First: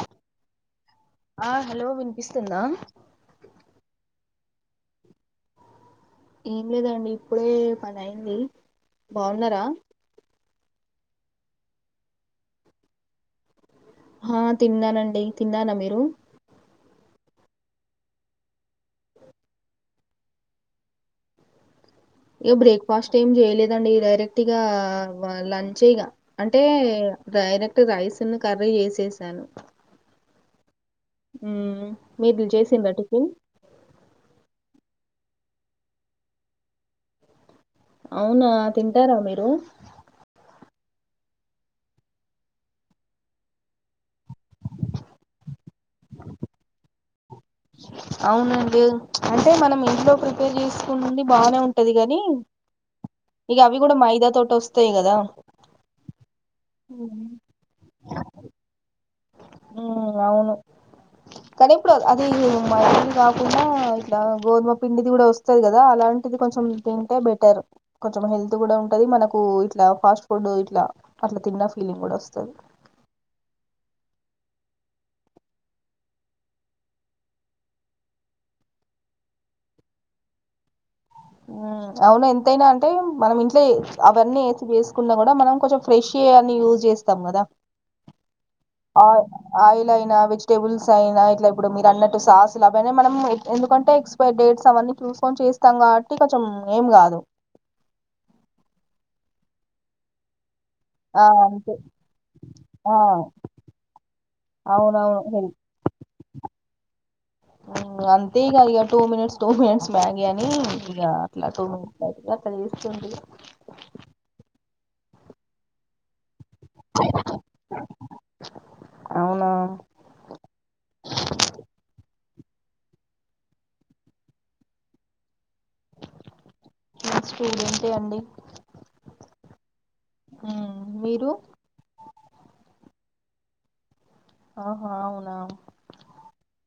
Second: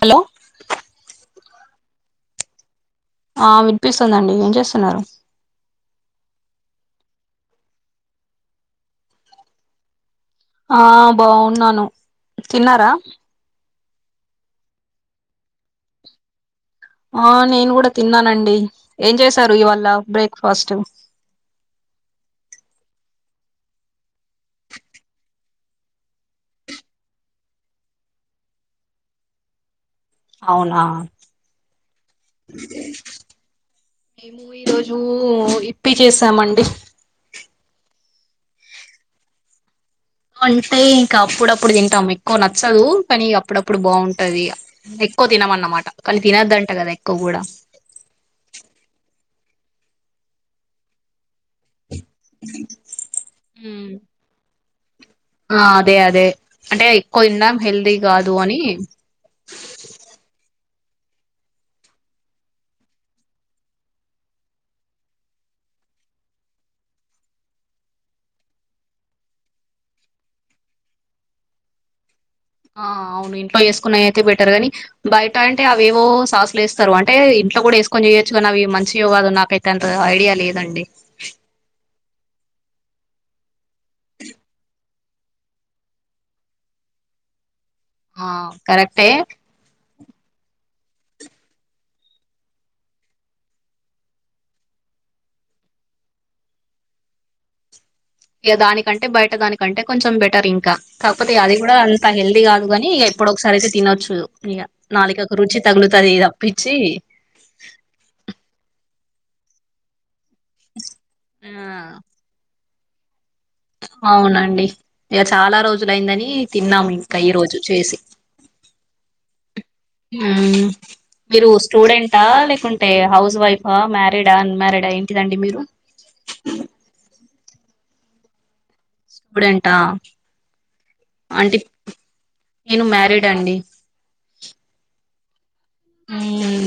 Hello ఆ hello వినిపిస్తుందా ఆ వినిపిస్తుందండి ఏం చేస్తున్నారు ఏం లేదండి ఇప్పుడే పని అయింది బాగున్నారా ఆ బాగున్నాను తిన్నారా ఆ తిన్నానండి తిన్నానా మీరు ఆ నేను కూడా తిన్నానండి ఏం చేసారు ఇవాళ బ్రేక్ఫాస్ట్ ఇక బ్రేక్ఫాస్ట్ ఏం చేయలేదండి డైరెక్ట్గా లంచే ఇగా అంటే డైరెక్ట్ రైస్ని కర్రీ చేసేసాను అవునా హుమ్ మీది చేసిందా టిఫిన్ మేము ఈరోజు ఇప్పి చేసామండి అవునా తింటారా మీరు అంటే ఇంకా అప్పుడప్పుడు తింటాం ఎక్కువ నచ్చదు కానీ అప్పుడప్పుడు బాగుంటది ఇగా ఎక్కువ తినమన్నమాట అది తినొద్దంట కదా ఎక్కువ కూడా అవునండి అంటే మనం ఇంట్లోకి చేసుకుని తిని బానే ఉంటది గాని ఇగా అవి కూడ ఉమ్. మైదా తోటి వస్తాయి కదా ఆ అదే అదే అంటే ఎక్కువ తిన్నా హెల్దీ కాదు అని హుమ్ అవును కానీ ఎప్పుడు అది మైదా కాకుండా ఇట్లా గోధుమ పిండిది కూడా వస్తుంది కదా అలాంటిది కొంచెం ఇంకా బెటర్ కొంచెం హెల్త్ కూడా ఉంటది మనకు ఇట్లా ఫాస్ట్ ఫుడ్ ఇట్లా అట్లా తిన్న ఫీలింగ్ కూడా వస్తుంది ఆ అవును ఇంట్లో చేసుకున్నయి అయితే బెటర్ గాని బయట అంటే అవేవో సాస్లు వేస్తారు అంటే ఇంట్లో కూడా వేసుకొని చేయొచ్చు కానీ అవి మంచిగా కాదు నాకైతే అంత ఐడియా లేదండి హుమ్ అవును ఎంతైనా అంటే మనం ఇంట్లో అవన్నీ వేసి ఏసుకున్నా కూడా మనం కొంచెం ఫ్రెష్ అన్నీ యూజ్ చేస్ చేస్తాం కదా ఆ ఆ కరెక్టే ఆయిల్ అయినా వెజిటేబుల్స్ అయినా ఇట్లా ఇప్పుడు మీరు అన్నట్టు సాస్ అవన్ని మనం ఎందుకంటే డేట్స్ అవన్నీ చూసుకొని చేస్తాం కాబట్టి కొంచెం ఏం కాదు ఇగ దానికంటే బయట దానికంటే కొంచెం బెటర్ ఇంకా ఆ కాకపోతే అది కూడా అంతే అంత హెల్దీ కాదు కానీ ఆ ఇక ఎప్పుడొ ఒకసారి అయితే తినొచ్చు ఇక నాలుకకు అవునవును రుచి తగులుతది తప్పిచ్చి ఇగ అంతే ఇగా two minutes two minutes Maggi అని ఇక అట్లా ఆ [unintelligible] అవునండి ఇక చాలా రోజులయిందని తిన్నాము ఇంకా ఈ రోజు చేసి అవునా హుమ్ మీరు స్టూడెంటా లేకుంటే హౌస్ వైఫా మ్యారీడా అన్మారిడా ఏంటిదండి మీరు ఇంక స్టూడెంటె అండి స్టూడెంటా మీరు అంటే నేను మ్యారీడ్ అండి ఆహా అవునా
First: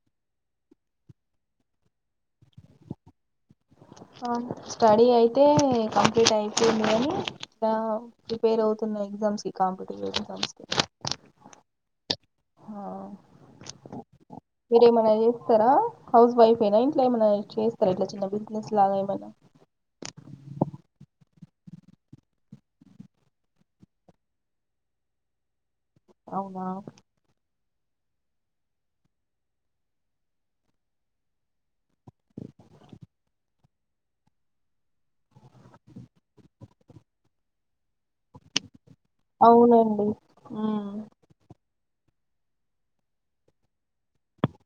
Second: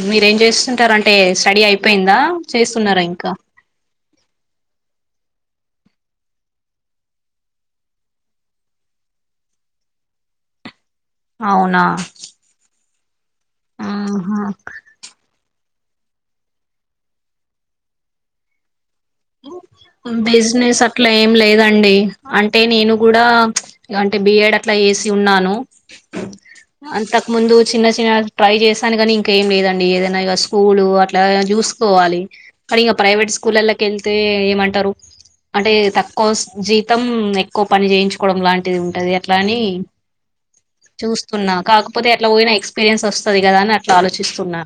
మీరేం చేస్తుంటారండి స్టడీ అయిపోయిందా చేస్తున్నారా ఇంకా స్టడీ అయితే కంప్లీట్ అయిపోంది గాని ఇక ప్రిపేర్ అవుతున్న ఎగ్జామ్స్ కి కాంపిటేటివ్ ఎగ్జామ్స్ కి అవునా అవును ఆహా మీరేమన్నా చేస్తరా, హౌస్ వైఫేయినా ఇంట్ల ఏమన్నా చేస్తరా ఇట్లా చిన్న బిజినెస్ లాగా ఏమన్నా. బిజినెస్ అట్లా ఏం లేదండి అంటే నేను కూడా అంటే బిఏడ్ అట్లా చేసి ఉన్నాను అవునా అంత ముందు చిన్న చిన్న ట్రై చేసాను కాని ఇంక ఏం లేదండి. ఏదైనా ఇగ స్కూల్ అట్లా చూసుకోవాలి. కానీ ఇగ ప్రైవేట్ స్కూల్లలకు ఎళ్తే ఏమంటరు. అంటే తక్కువ జీతం ఎక్కువ పని చేయించుకోవడం లాంటిది ఉంటది. అట్లాని అవునండి ఉమ్ చూస్ తున్నా కాకపోతే అట్ల పోయిన ఎక్స్పీరియన్స్ వస్తది కదా అని అట్ల ఆలోచిస్తున్నా.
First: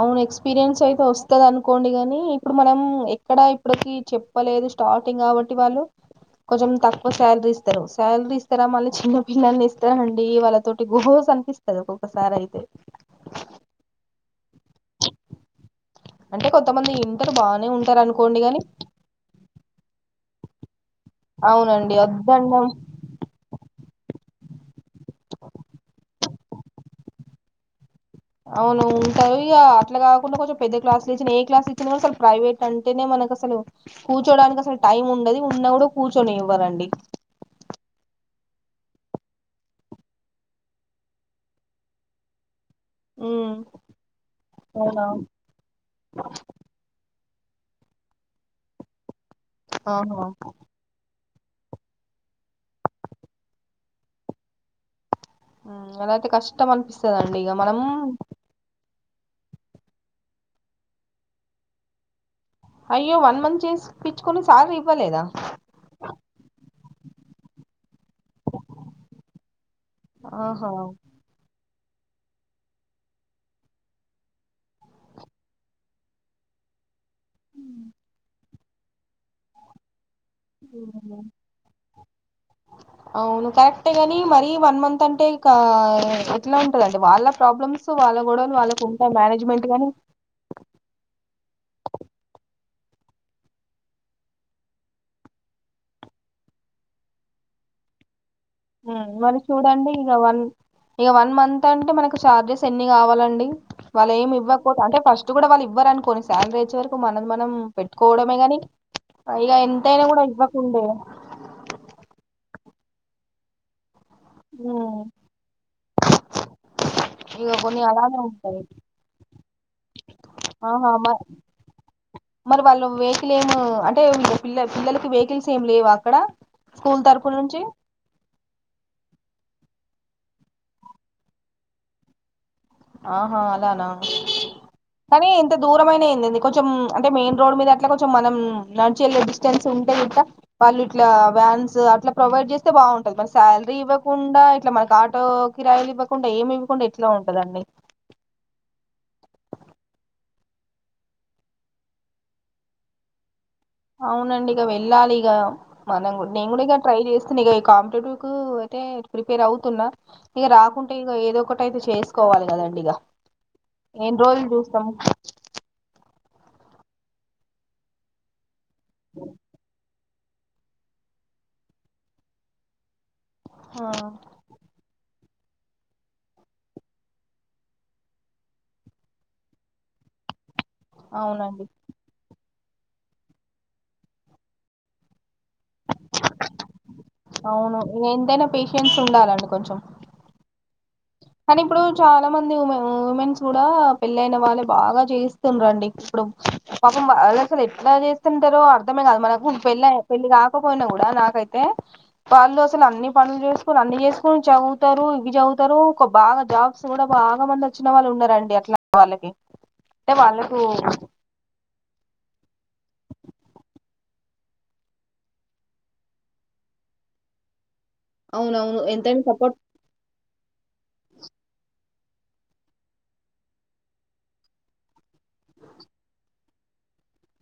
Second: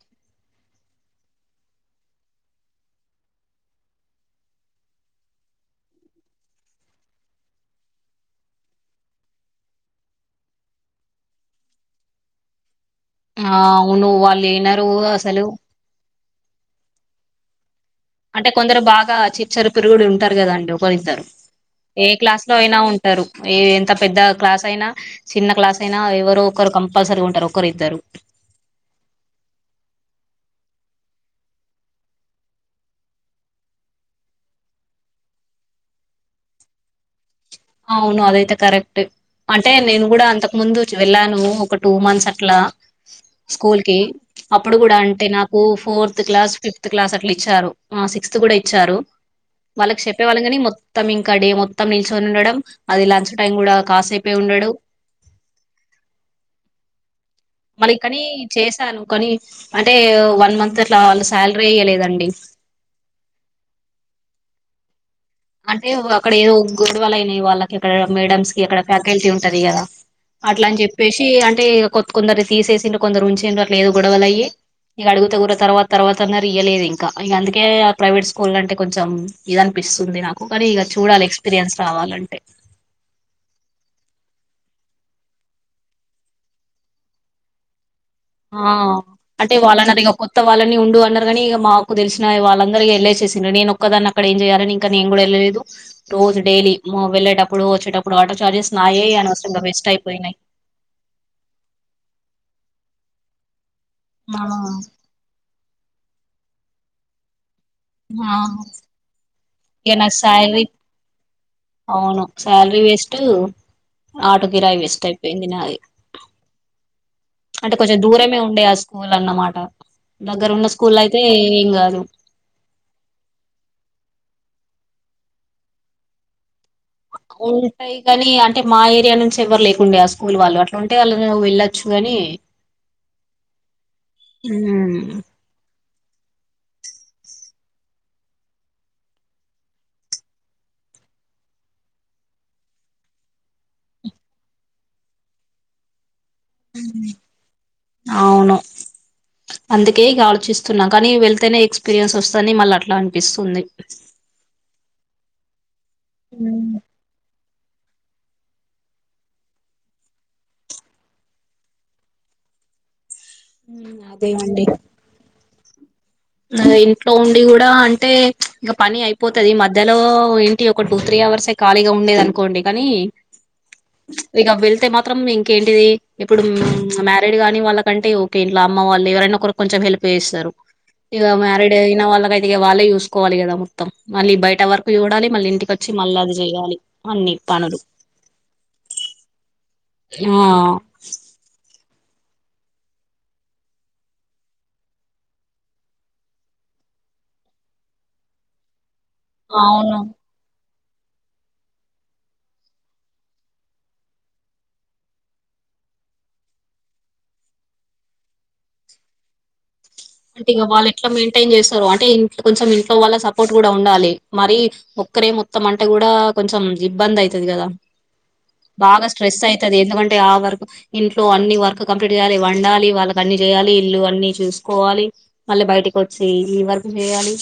అవును ఎక్స్పీరియన్స్ అయితే వస్తది అనుకోండి గాని ఇప్పుడు మనం ఎక్కడ ఇప్పడికి చెప్ ప్పలేదు స్టార్టింగ్ కాబట్టి వాళ్ళు కొంచెం తక్కువ సాలరీ ఇస్తరు. సాలరీ ఇస్తరా మళ్ళీ చిన్న పిల్లల్ని ఇస్తరండి వాళ్ళతోటి గోస అనిపిస్ స్తది ఒక్కొక్కసారి అయితే. ఆ అవును వాళ్ళు ఇనరు అసలు. అంటే కొంతమంది ఇంటరు బానే ఉంటరు అను అంటే కొందరు బాగా చిచ్చర పిరుగుడు ఉంటరు కదండి ఒకరిద్దరు అవునండి ఏ క్లాస్లో వద్దన్నం అయినా ఉం టరు ఏ ఎంత పెద్ద క్లాస్ అయినా చిన్న క్లాస్ అయినా ఎవరో ఒకరు కంపల్సరీ ఉంటరు ఒకరు ఇద్దరు. అవును ఉంటరు ఇగ అట్లా కాకుండా కొంచెం పెద్ద క్లాస్లు ఇచ్చినా ఏ క్లాస్లు ఇచ్చిన అసలు ప్రైవేట్ అంటనే మనకు అస్సలు కూర్చోడానికి అసలు టైం ఉండది ఉన్నా కూడా కూర్చొనివ్వరండి. అవును అదైతే కరెక్టే. అంటే నేను కూడా అంతకు ముందు వెళ్ళాను ఒక టూ మంత్స్ అట్లా. ఉమ్ స్కూల్ కి అప్పుడు కూడా అవునా అంటే నాకు fourth class fifth class అట్లా ఇచ్చారు, ఆ సిక్స్త్ కూడా ఇచ్చారు వాళ్ళకి ఆహా చెప్పేవాళ్ళం కాని మొ త్తం ఇంకా డే మొత్తం నిల్చొని ఉండడం, అది లంచ్ టైం కూడా కాసేపే ఉండడు. అలాయితే కష్టం అనిపిస్తదండి ఇగ మనం మళ్ళి కాని చేశాను కానీ అంటే వన్ మంత్ అట్లా వాళ్ళు సాలరీ ఈయలేదండి. అయ్యో వన్ మంత్ చేసి పిచ్చుకొని సాలరీ ఇవ్వలేదా. అంటే అక్కడ ఏవో గొడవలు అయినయి వాళ్ళకి అక్కడ మేడమ్స్ కి అక్కడ ఫ్యాకల్టీ ఉంటది కదా అట్లా ఆహా అని చెప్పేశి తే అంటే కొత్ కొందరు తీసేసింరు కొందరు ఉంచిర్రు అట్ల ఏవో గొడవలయి ఇగ అడుగుతే కూడా తర్వాత తర్వాతన్నరు ఇయ్యలేదు ఇం ఇంకా ఇగ అందుకే ఆ ప్రైవేట్ స్కూల్ అంటే కొంచెం ఇది అనిపిస్తుంది నాకు. కు కాని ఇగ ఉమ్. చూడాలి ఎక్స్పీరియన్స్ రావాలంటే. అవును కరెక్టే గాని మరీ వన్ మంత్ అంటే ఇంకా ఎట్ల ఉంటదండి వాళ్ళ ప్రాబ్లమ్స్ వాళ్ళ గొడవలు ఆ వాళ్ళకు ఉంటయి అంటే మేనేజ్మెంట్ కాని వాళ్ళన్నారు ఇక కొత్త వాళ్ళని ఉండు అన్నరు కానీ ఇగ మాకు తెలిసిన వాళ్ళందరు ఇగ ఎళ్ళేసేసింర్రు, నేను ఒక్కదాన్ని అక్కడ ఏం చేయాలని కనీ నేను కూడా ఎళ్ళలేదు. రోజు డైలీ వెళ్ళేటప్పుడు వచ్చేటప్పుడు ఆటో చార్జెస్ నాయే ఉమ్, మరి అనవసరంగా వేస్ట్ చూడండి ఇగ అయిపోయినయి. వన్ ఇగ వన్ మంత్ అంటే మనకు చార్జెస్ ఎన్ని కావాలండి వాళ్ళు ఏమి ఇవ్వకపోతే ఆ అంటే ఫస్ట్ స్ట్ కూడా వాళ్ళు ఇవ్వరనుకొని సాలరీ వచ్చేవరకు మనది మనం పెట్టుకోవడమే గాని ఇగ ఎంతైనా నా కూడా శాలరీ ఇవ్వకుండే అవును సాలరీ వేస్ట్, ఆటో కిరాయి వేస్ట్ అయిపోయింది నాది ఇగ. ఇగ అంటే కొన్ని కొంచెం అలానే దూరమే ఉండే ఉంటాయి ఆ స్కూల్ అన్నమాట దగ్గర ఉన్న ఆహా స్కూల్ల మరి అయితే ఏం కాదు. మరి వాళ్ళు వెహికల్ ఏము అంటే పిల్ల పిల్లలకి వెహికిల్స్ ఏమి లేవా అక్కడ. కుల్తార్ అవును ఉమ్ కాని అంటే మా ఏరియా నుంచి ఎవరు లేకుండడా ఆ స్కూల్ వాళ్ళు అట్లా ఉంటే వాళ్ళు వెళ్ళొచ్చు గని ఆహ అలానా కానీ ఇంత దూరమైనే ఏందడి కొంచెం అంటే మెయిన్ రోడ్ మీద అట్లా కొంచెం మనం నడిచ డిస్టెన్స్ ఉంటే కూడా వాళ్ళు ఇట్లా వ్యాన్స్ అట్ల ప్రొవైడ్ చేస్తే బాగుంటది మన శాలరీ ఇవ్వకుండా ఇట్లా మనకి ఆటో కిరాయలు ఇవ్వకుండా ఏమివకుండా ఎట్ల ఉంటదండి అవును అందుకే ఇగ ఆలోచిస్తున్న కానీ వెళ్తేనే ఎక్స్పీరియన్స్ వస్తుని మళ్ళీ అట్లా అనిపిస్తుంది అవునండి ఇగ వెళ్ళాలీగ మనం నేను కూడా ఇ ట్రై చేస్తాను ఇక కాంపిటేటివ్ టూ అయితే ప్రిపేర్ అవుతున్న ఇక రాకుంటే ఇక ఏదో ఒకటియితే చేసుకోవాలి కదండి ఇక ఎన్ని రోజులు అదేనండి చూస్తము ఆ ఇంట్లో ఉండి కూడా అంటే ఇంక పని అయిపోతుది మధ్యలో ఇగ ఒక టూ త్రీ అవర్స్ కలిగివుండేది అనుకోండి కానీ ఆ ఇక వెళ్తే మాత్రం ఇంకేంటిది ఇప్పుడు మ్యారీడ్ కాగానీ వాళ్ళకంటే ఓకే ఇంట్లో అమ్మ వాళ్ళు ఎవరైనా ఒకరూ కొంచెం హెల్ప్ చేస్తరు ఇగ అవునండి మ్యారీడ్ అయిన వాళ్ళకైతే వాళ్ళే చూసుకోవాలి కద మత్త మళ్ళీ బయట వరకు చూడాల మళ్ళీ ఇంటిక చ్చి మళ్ళ అది చెయలి అన్ని అవును పనులు ఎంతైనా పేషిన్స్ ఉండాలండి కొంచెం ఆ కానీ ఇప్పుడు చాలా మంది ఉమె ఉమెన్స్ కూడా పెళ్ళయిన వాళ్ళే బాగా చేయిస్తుంరండి ఇప్పుడు పాపం వాళ్ళు అసలు ఎట్ల చేస్తుంటారో అర్థమే కాదు మనకు పెళ్ళ అవును పెళ్ళలి కా పోయినా కూడా నాకైతే వాళ్ళు అసలు అన్ని పనులు చేసుకొని అన్ని చేసుకుని చదువుతరు ఇవి చదువుతారు ఒక బాగా జాబ్స్ కూడా బాగా మంది వచ్చిన వాళ్ళు ఉన్నారండి అట్ల వాళ్ళకి అంటే ఇక వాళ్ళు ఎట్లా మెయింటైన్ చేస్తారో అంటే ఇన్ ఇంట్లో వాళ్ళకి సపోర్ట్ కూడా ఉండాలి మరి ముక్కరే మొత్తం అంటే కూడా కొంచెం ఇబ్బంది అవుతది కదా అవునవును బాగా ఎంతైనా స్ట్రెస్ సపోర్ట్ అయితది ఎందుకం టే ఆ వర్క్ ఇంట్లో అన్ని వర్క్ కంప్లీట్ చేయ్యాలి వండాలి వాళ్ళకి అన్ని చేయాలి ఇల్లు అన్ని చూ కోవాలి మళ్ళీ బయటకి వచ్చి ఈ వరకు చేయాలి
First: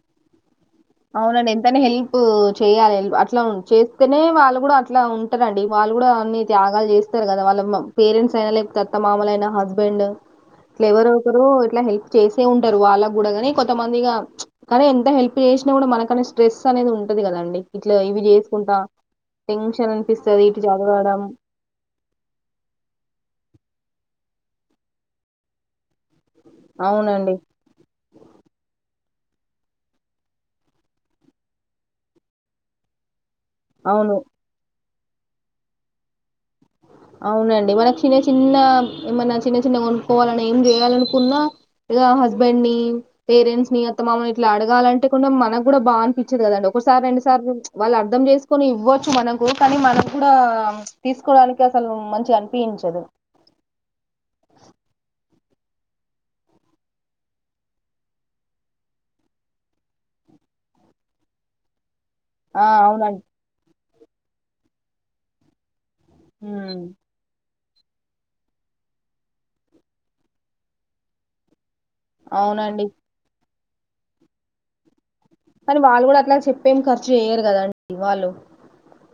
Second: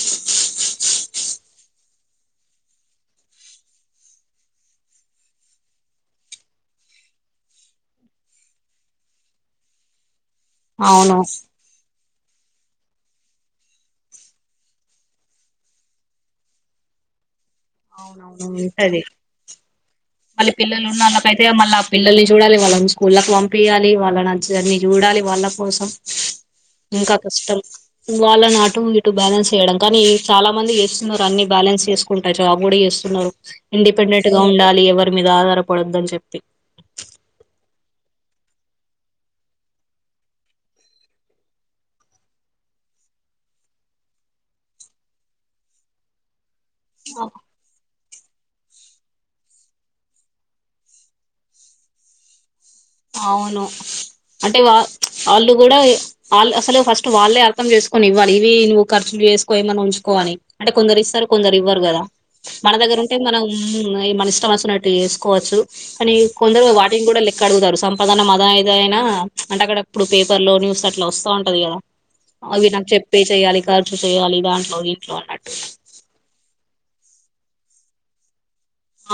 అవునండి ఎంతన హెల్ప్ చేయ్యాలిల్ప్ అట్లా చేస్తేనే వాళ్ళు కూడా అట్ల ఉ ఉంటారండి వాళ్ళు కూడా అన్ని త్యాగాలు చేస్తారు కదా వాళ్ళ పేరెంట్స్ అయినా లేకపోతేత్త మాములయినా హస్బెండ్ [inaudible] ఎవరో అవును ఒకరు ఇట్లా హెల్ప్ చేసే ఉంటారు వాళ్ళకి కూడా గాని కొంతమందిగా కానీ ఎంత హెల్ప్ చేస్ నా మనకనే స్ట్రెస్ అనేది ఉంటది కదండి ఇట్లా ఇవి అవునవును చేసుకుంట ఉంటది టెన్షన్ అనిపిస్తది మళ్ళీ ఇటు పిల్లలు చదవడం ఉన్నళ్ళకైతే మళ్ళీ ఆ పిల్లల్ని చూడాలి వాళ్ళ స్కూళ్ళలకు పంపయాలి వాళ్ళ నంచిన్ని చూడాలి వాళ్ళ కోసం ఇంక అవునండి కష్టం వాళ్ళ నటు ఇటు బ్యాలెన్స చెయ్యడం కానీ చాలా మంది చేస్తున్నారు అన్ని బాలన్స్ చెస్ జాబ్ కూడా చేస్తున్నారు అవును ఇండిపెండెంట్ గా ఉండాలి ఎవరిమీద ఆధార పద్దోదు అని చెప్పి అవునండి మన చిన్న చిన్న ఏమన్నా చిన్న చిన్నగా కొనుక్కోవాలన్నా ఏం చేయాలనుకున్న ఇగ హస్బెండ్ ని పేరెంట్స్ ని అత్తమామని ఇట్ల అడగాలంటే కూడా మనకు కూడా బాగా అనిపి తది కదండి ఒకసారి రెండు సార్లు వాళ్ళు అర్ధం చేసుకుని ఇవ్వచ్చు మనకు కానీ మనం కూడా తీసుకోవడానిక్ గ అసలు మంచిగా అనిపించదు. అవును అంటే వా వాళ్ళు కూడ వాళ్ళు అసలు ఫస్ట్ వాళ్ళే అర్థం చేసుకొని ఇవ్వాలి. ఇవి నువ్వు ఖర్చులు చేసుకో, ఏమన్న ఉంచుకో అని. అంటే కొందరు ఇస్తారు. కొందరు ఇవ్వరు కదా! ఆ మన దగ్గర ఉంటే అవునండి మనం మన ఇష్టం వచ్చినట్టు చేసుకోవచ్చు. కాని కొందరు ఉమ్, వాటిని కూడ లెక్క అడుగుతారు. సంపాదన మద ఏద అయినా అంటే అక్కడ అప్పుడు పేపర్ లో న్యూస్ అట్లా వస్తాంటది కదా! అవి అవునండి నాకు చెప్పే చెయ్యాలి ఖర్చు చేయాలి దాంట్లో దీంట్లో అన్నట్టు. కానీ వాళ్ళు కూడ అట్లా చెప్పేం ఖర్చు చేయ్యరు కదండి వాళ్ళు.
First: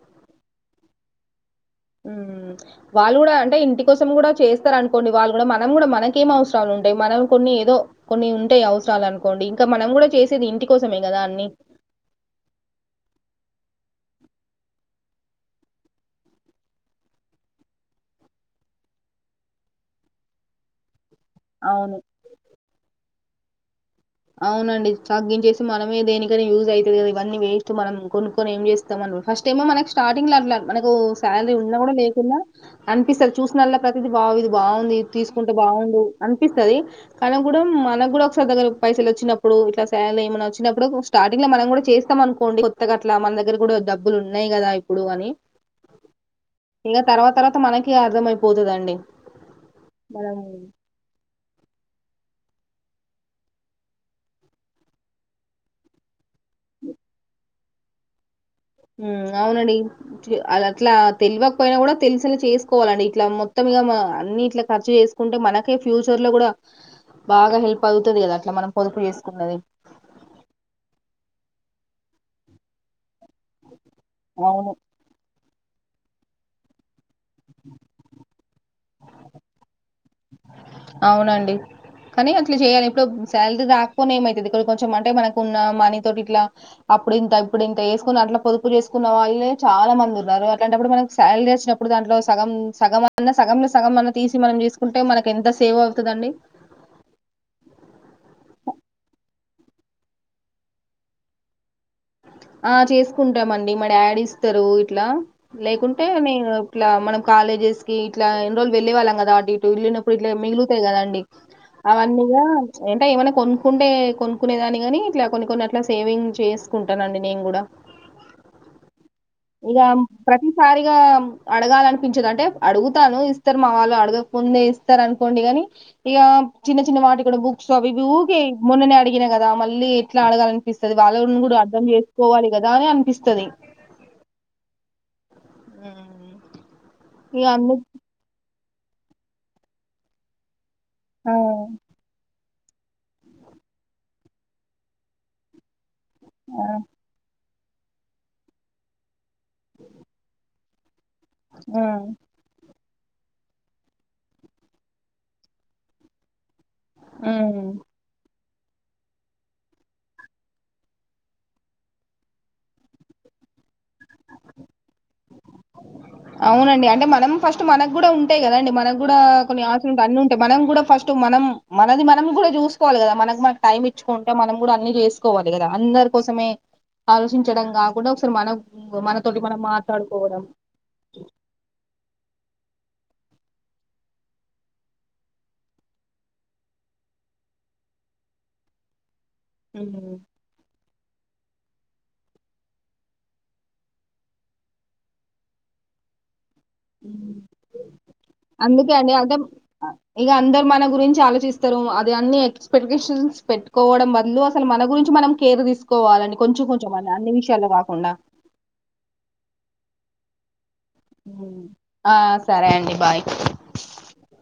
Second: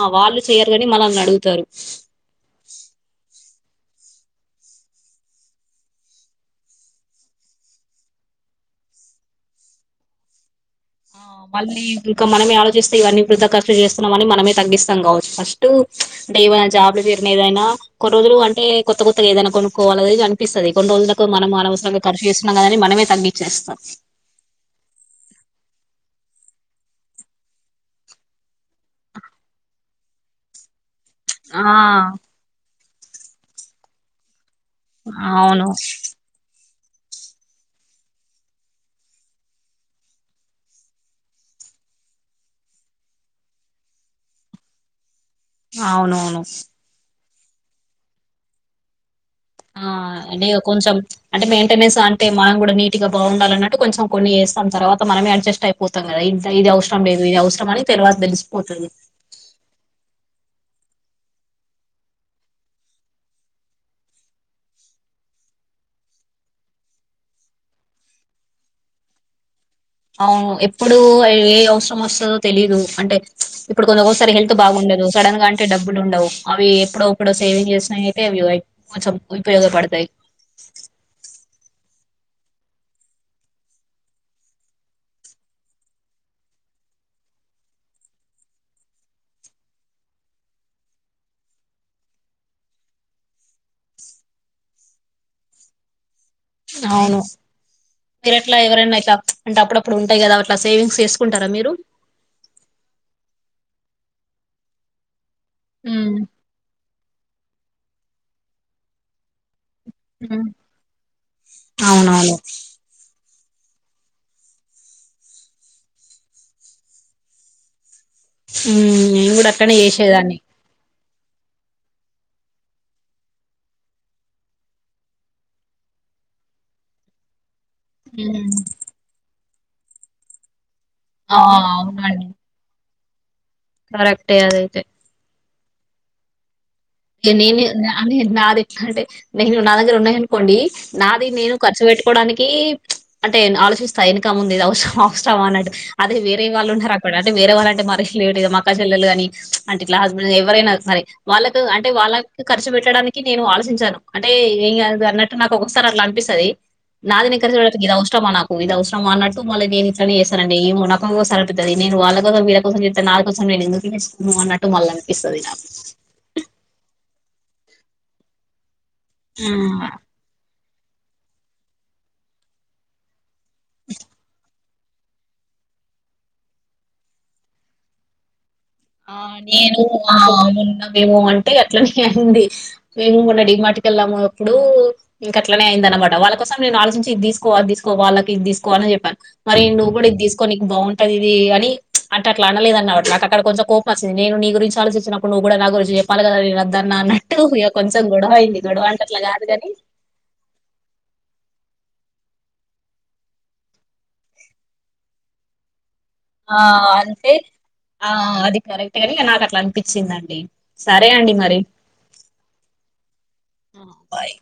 ఆ వాళ్ళు చెయ్యరు కాని మనల్ని అడుగుతారు. మ్ వాళ్ళు కూడ అంటే ఇంటి కోసం కూడా చేస్తారు అనుకోండి వాళ్ళు కూడా. మనం కూడా మనకేం అవసరాలు ఉంటాయి మనం కొన్ని ఏదో కొన్ని ఉంటాయి అవసరాలు అనుకోండి ఇంకా మనం కూడ చేసేది ఇంటికోసమే కదా ఆ అన్ని మళ్ళీ ఇంకా మనమే ఆలోచిస్తే ఇవన్నీ వృధ ఖర్చు చేస్తున్నాం అని మనమే తగ్గిస్తా కావచ్చు. ఫస్ట్ అంటే ఏమైనా జాబ్లు చేరినా ఏదైనా కొన్ని రోజులు అంటే కొత్త కొత్తగా ఏదైనా కొనుకోవాలి. అది ఇది అనిపిస్తది కొన్ని రోజులు తప్ మనం అవును. అనవసరంగా ఖర్చు చేస్తున్నాంగదని మనమే తగ్గిచ్చేస్తాం. అవునండి తగ్గించేసి మనమే దేనికైనా యూజ్ అయితది కదా ఇవన్నీ వేస్ట్ మనం కొనుక్కొని ఏం చేస్ ఫస్ట్ ఏమో మనకు స్టార్టింగ్ లో అట్లా మనకు శాలరీ ఆ ఉన్నా కూడా లేకున్నా అనిపిస్తది. చూసినల్లా ప్రతిది బా ఇది బాగుంది, తీసుకుంటే అవును బాగుండు. అనిపిస్తది అయినా గూడ మనకు కూడ ఒకసగదల్ పైసలు వచ్చినప్పుడు, ఇట్లా శాలరీ ఏమైన వచ్చినప్పుడు, స్టార్టింగ్ లో మనం కూడా చేస్తాం అనుకోండి కొత్తగ అట్ ఇట్ల మన దగ్గర కూడ డబ్బులు ఉన్నాయి కదా ఇప్పుడు అని అవునవును ఇంగ తర్వాత తర్వాత మనకి అర్థమయిపోతుదండి ఆ అంటే ఇగ కొంచెం అంటే మెయింటెన్స్ అంటే, మనం కూడా నీటుగా బాగుండాలన్నట్టు కొంచెం కొన్ని చేస్తాం. తర్వాత మనమే అడ్జస్ట్ అయి పోతాం కదా ఇ ఇది అవసరం లేదు ఇది అవసర అని తర్వాత తెలిసిపోతది. మ్ అవునడి అది అట్లా తెల్వకపోయినా కూడ, తెలిసేలా చేసుకోవాలండి. ఇట్లా మొత్తం ఇగ అన్ని ఇట్లా ఖర్చు చేసు కుంటే మనకే ఫ్యూచర్ లో కూడా బాగా హెల్ప్ అవుతది కదా అట్ల మనం పొదుపు చేసుకున్నది. అవును ఎప్పుడు ఏ అవసరం వస్తదో తెలీదు అంటే ఇప్పుడు కొందరికి ఒకసారి హెల్త్ అవును. బాగుండదు. సడన్గాంటే డబ్బులు ఉండవు. అవి ఎప్పుడు ఇప్పుడ సేవింగ్ చేసినవయితే అవి కొంచెం ఉపయోగపడతాయి అవునండి కానీ అట్ల చేయాలి ఇప్పుడు శాలరీ రాకపోని ఏమైతది ఇక్క కొంచెం అంటే మనకున్న మనీ తోటి ఇట్లా అప్పుడింత ఇప్పుడింత ఏసుకుని అట్లా పొదుపు చేసుకున్న వాళ్ళే చాలా మంది ఉన్నారు. అట్లాంటప్పుడు, మనకు శాలరీ వసినప్ ఇప్పుడు దాంట్లో సగం సగమన్నా సగంలో సగం అన్న తీసి మనం తీసుకుంటే మనకి ఎంత సేవ్ అవుతది అండి అవును మీరట్ల ఎవరన్నా ఇట్లా అప్పుడప్పుడు ఉంటాయి కదా అట్లా సేవింగ్స్ చేసుకుంటారా మీరు? ఆ చేసుకుంటామండి. మా డాడీ ఇస్తారు ఇట్లా లేకుంటే ఉమ్, నే ఇట్లా మనం కాలేజెస్ కి ఇట్లా ఇన్ని రోజులు వెళ్లే వాళ్ళం కదా అండి ఎల్లినప్పుడు ఇట్లా ఉమ్, మిగులుతాయి కదండి అవన్నీ అవునవును గూడ ఏంట ఏమైనా కొనుక్కుంటే కొనుక్కునేదాని కాని ఇట్ల కొన్ని కొన్ని అట్లా సేవింగ్ చేస్ కుంటానండి నేను కూడ. ఉమ్, నేను కూడా అట్లనే ఇక చేసేదాన్ని ప్రతి సారిగా అడగాలనిపించదు అంటే అడుగుతాను ఇస్తారు మా వాళ్ళు అడగక ముందే ఇస్తారు అనుకోండి గాని ఇక చిన్న చిన్న వాటి కూడా బుక్స్ అవి ఇ ఊక ఉమ్, మొన్ననే అడిగినయి కదా మళ్ళీ ఎట్లా అడగాలని అనిపిస్తది ఆ వాళ్ళని కూడా అర్థం అవునండి చేసుకోవాలి కదా అని అనిపిస్తది కరెక్టే అదైతే ఊ ఇగ నేను అదే నాది ఎట్లా అంటే నేను నా దగ్గర ఉన్నాయ అనుకోండి నాది ఆ నేను ఖర్చు పెట్టుకోడానికి కి ప్చ్ అంటే ఆలోచిస్తా ఇనక ముందు ఇది అవసరం అవసరం అన్నట్టు అదే వెరే ఆ వాళ్ళుంన్నారానుకోండి అక్కడ అంటేరే వాళ్ళంటే మరలు లేే కద మక్క చెల్లలు కానీ అంటే ఇట్లా హస్బెండ్ ఎవరైనా సరే వాళ్ళకు ఆ అంటే వాళ్ళక్ ఖర్చు పెట్టడానికి నేను ఆలోచించాను అంటే ఏం గాదు అన్నట్టు నాకు ఒకసారి అట్లా అనిపిస్తది నాది నికర్ ఉమ్ చేపట్టి ఇది అవసరం ఆ నాకు ఇది అవసరమా అన్నట్టు మళ్ నేను ఇట్నే చేస్తానండి ఏమో నాకొసారి అనిపితుంది నేను వాళ్ళ కోసం వీళ్ళ కోసం చెస్తా నా కోసం నేన్ ఎందుకు ఎస్ నువ్ అన్నట్టు మళ్ళ అనిపిస్తుంది నాకు అవునండి అంటే మనం ఫస్ట్ మనకు కూడా ఉంటాయి కదా అండి మనకు కూడా కొన్ని ఆసలు ఆ ఉంట అన్ని ఉంటాయి మనం కూడా ఫస్ట్ మనం మనది మనం కూడా చూసుకోవాలి కదా మన మన టైం ఇచ్చుకుంటే మనం కూడా అన్ని చేసుకోవాలి కదా అందరి కోసమే ఆలోచించడం కాకుండా ఒకసారి మనం ఆ మనతోటి నేను ఆ మాట్లాడుకోవడం మొన్నమేమో అంటే అట్లనే అంది మేము కూడా డి మాటికెళ్ళాము అప్పుడు ఇంక అట్లనే అయిందనమాట వాళ్ళ కోసం నేను ఆలోచించి ఇది తీసుకో అది తీసుకో వాళ్కి ఇదిసుకో అని చెప్పాను మరి నువ్వు కూడా ఉమ్. ఇది తీసుకో నీకు బాగుంటది ఇది అని ప్చ్ అంటె అట్లా అనలేదు అన్నట నాకు అక్కడ కొంచెం కోపమాచ్చింది నీ గురించి ఆలోచించినప్పుడు నువు కూడా నా గురించి చె పలగద రద్దన్న ఉమ్. అన్నట్టు ఇక కొంచెం గొడవ అయింది గొడవ అందుకే అండి అట్లా అంటే కాదుగాని అ, ఇక అందరు మన గురించి ఆలోచిస్తారు అది అన్ని ఎక్స్పెక్టేషన్స్ పెట్టుకోవడం బదులు అసలు మన గురించి మనం కేర్ తీసుకోవాలండి ఆ కొంచెం కొంచెం అన్ని అన్ని అంటె విషయాల్లో కాకుండా ఆ అదికరెక్ టె గని నాకు అట్లా అనిపించిందండి సరే అండి మరి ఆ సరే అండి బాయ్ ఆ బాయ్